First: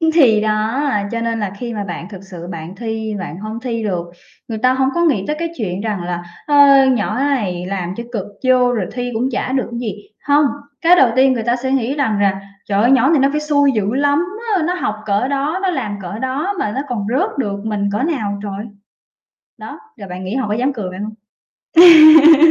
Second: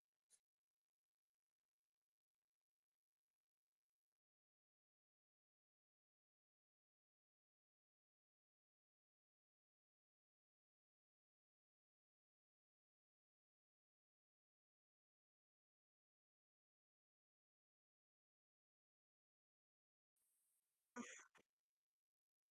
Ưm, thì đó, cho nên là khi mà bạn thực sự bạn thi bạn hông thi được, người ta hổng có nghĩ tới cái chuyện rằng là "Ơ, nhỏ này làm cho cực vô rồi thi cũng chả được cái gì." Hông, cái đầu tiên người ta sẽ nghĩ rằng rà: "Trời ơi! Nhỏ này nó phải xui dữ lắm á, nó học cỡ đó, nó làm cỡ đó mà nó còn rớt được, mình cỡ nào trời?" Đó, rồi bạn nghĩ họ có dám cười bạn hông?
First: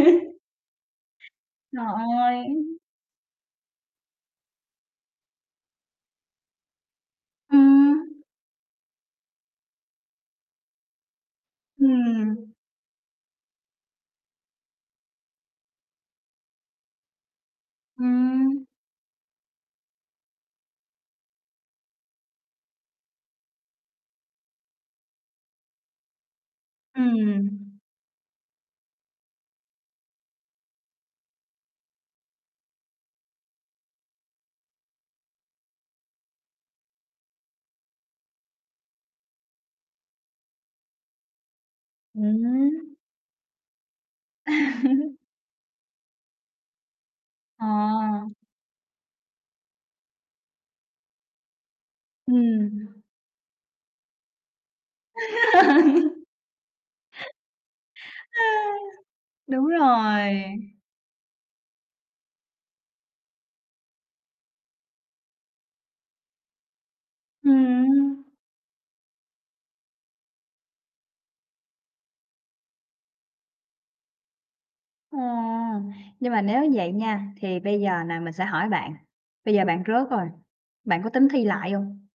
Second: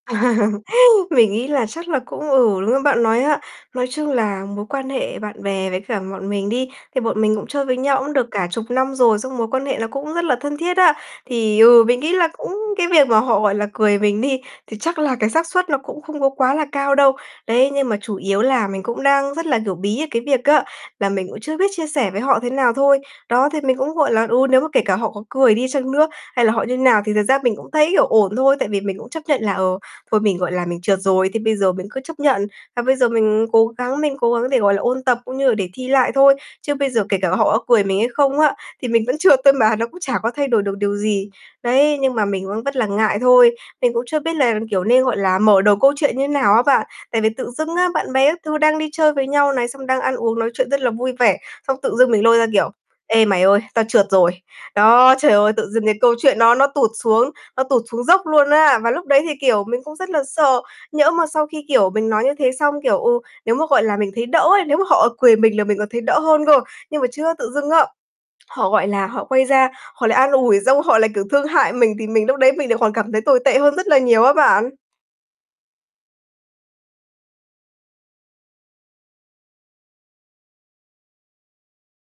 Mình nghĩ là Trời chắc là cũng ơi! ừ, lương bạn nói á, nói chung là mối quan hệ bạn bè với cả bọn mình đi, thì bọn mình cũng chơi với nhau Ừm. cũng được cả chục năm rồi, xong mối quan hệ nó cũng rất là thân thiết á. Thì, ừ, mình nghĩ là Ừm. cũng cái việc mà họ, gọi là, cười mình đi, thì chắc là cái xác suất nó cũng không có quá là cao đâu, đấy, nhưng mà chủ yếu Ừm. là mình cũng đang rất là, kiểu, bí ở cái việc á, là mình cũng chưa biết chia sẻ với họ thế nào thôi. Đó, thì mình cũng, gọi là ừ, nếu mà kể cả họ có cười đi chăng nữa hay là họ như thế nào thì thật ra Ừm. mình cũng thấy, kiểu, ổn thôi. Tại vì mình cũng chấp nhận là, ờ, thôi mình, gọi là, mình trượt rồi thì bây giờ mình cứ chấp nhận, và bây giờ mình cố gắng mình cố gắng để, gọi là, ôn tập cũng như là để thi lại thôi. Chứ bây giờ kể cả họ có cười mình hay không á, thì mình vẫn trượt thôi mà, nó cũng chả có thay đổi được điều gì. Đấy, nhưng mà mình vẫn vất là Ừm. ngại thôi, mình cũng chưa biết là, kiểu, nên, gọi là, mở đầu câu chuyện như nào á bạn, tại vì tự dưng á, bạn À. bè các thứ đang đi chơi với nhau này, xong đang ăn uống nói chuyện rất là vui vẻ, xong tự dưng mình lôi ra, kiểu: Ừm. "Ê mày ơi, tao trượt rồi." Đó, trời ơi! Tự dưng cái câu chuyện nó nó tụt xuống nó tụt xuống dốc luôn Ha. á, và lúc đấy thì, kiểu, Đúng mình cũng rất là rồi. sợ, nhỡ mà sau khi, kiểu, mình nói như thế xong, kiểu, ừ, nếu mà, gọi là, mình thấy đỡ ấy, nếu mà họ cười mình là mình còn thấy đỡ hơn cơ. Nhưng mà chứa tự dưng á, Ừm hưm. họ, gọi là, họ quay ra, họ lại an ủi xong họ lại, kiểu, thương hại mình thì mình lúc đấy mình lại còn cảm thấy tồi tệ hơn rất là nhiều á bạn. Ờ, nhưng mà nếu vậy nha, thì bây giờ nà, mình sẽ hỏi bạn, bây giờ bạn rớt rồi, bạn có tính thi lại hông?